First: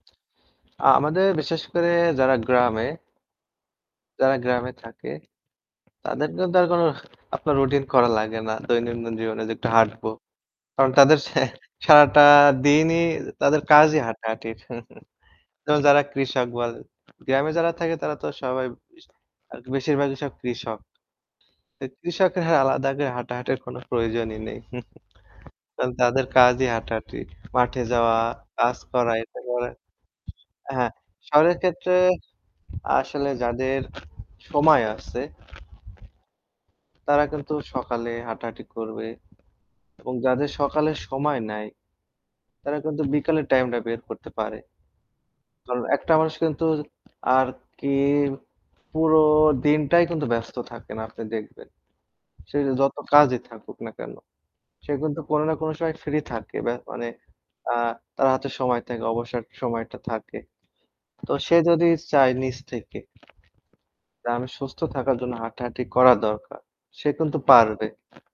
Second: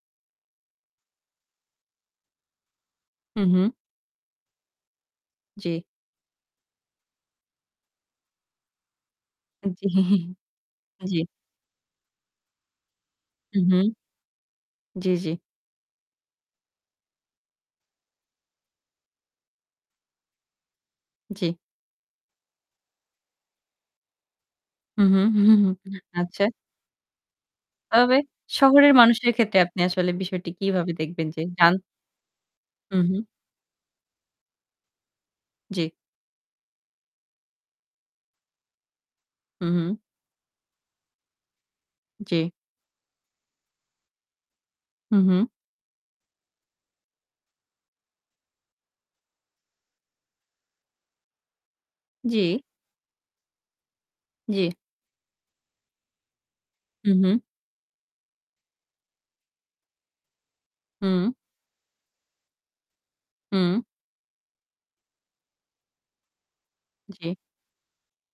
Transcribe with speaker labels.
Speaker 1: আ আমাদের বিশেষ করে যারা গ্রামে
Speaker 2: হু, হু।
Speaker 1: যারা গ্রামে থাকে,
Speaker 2: জি।
Speaker 1: তাদের কিন্তু আর কোনো আপনার রুটিন করা লাগে না। দৈনন্দিন জীবনে যে একটু
Speaker 2: জ্বী,
Speaker 1: হাঁটব। কারণ তাদের
Speaker 2: জ্বী।
Speaker 1: সেহ সারাটা দিনই
Speaker 2: হু,
Speaker 1: তাদের
Speaker 2: হু।
Speaker 1: কাজই হাঁটাহাঁটির।
Speaker 2: জ্বি, জ্বি।
Speaker 1: তো, যারা কৃষক বলেন, গ্রামে যারা থাকে তারা তো আর সবাই [unintelligible] আর কি বেশিরভাগই সব কৃষক।
Speaker 2: জ্বী।
Speaker 1: এই কৃষকের হ্যাঁ আলাদা করে হাঁটাহাঁটির কোন প্রয়োজনই নেই।
Speaker 2: হুম, হুম, হুম, হুম,
Speaker 1: কারণ তাদের
Speaker 2: আচ্ছা।
Speaker 1: কাজই হাঁটাহাটি। মাঠে
Speaker 2: তবে
Speaker 1: যাওয়া, কাজ
Speaker 2: শহরের
Speaker 1: করা,
Speaker 2: মানুষের
Speaker 1: এটা
Speaker 2: ক্ষেত্রে
Speaker 1: করে
Speaker 2: আপনি আসলে বিষয়টি
Speaker 1: হ্যাঁ।
Speaker 2: কিভাবে দেখবেন? যে
Speaker 1: শহরের
Speaker 2: জান
Speaker 1: ক্ষেত্রে
Speaker 2: হু, হু।
Speaker 1: আসলে যাদের সময় আছে।
Speaker 2: জ্বী।
Speaker 1: তারা কিন্তু সকালে হাঁটাহাঁটি করবে
Speaker 2: হু, হু।
Speaker 1: এবং যাদের সকালে সময় নাই।
Speaker 2: জি।
Speaker 1: তারা কিন্তু বিকালের টাইমটা বের করতে পারে।
Speaker 2: হু, হু।
Speaker 1: তো, একটা মানুষ কিন্তু আর কি পুরো দিনটাই কিন্তু ব্যস্ত থাকে না আপনি দেখবেন। সে
Speaker 2: জি।
Speaker 1: যে যত কাজই থাকুক না কেন।
Speaker 2: জ্বি।
Speaker 1: সে কিন্তু কোন না কোন সময় ফ্রি থাকে। ব্যা মানে
Speaker 2: হু, হু।
Speaker 1: আ তার হাতে সময় থাকে, অবসর সময়টা থাকে।
Speaker 2: হুম।
Speaker 1: তো সে যদি চায় নিজ থেকে
Speaker 2: হুম।
Speaker 1: যে, আমি সুস্থ থাকার জন্য হাঁটাহাঁটি করা দরকার। সে
Speaker 2: জ্বী।
Speaker 1: কিন্তু পারবে।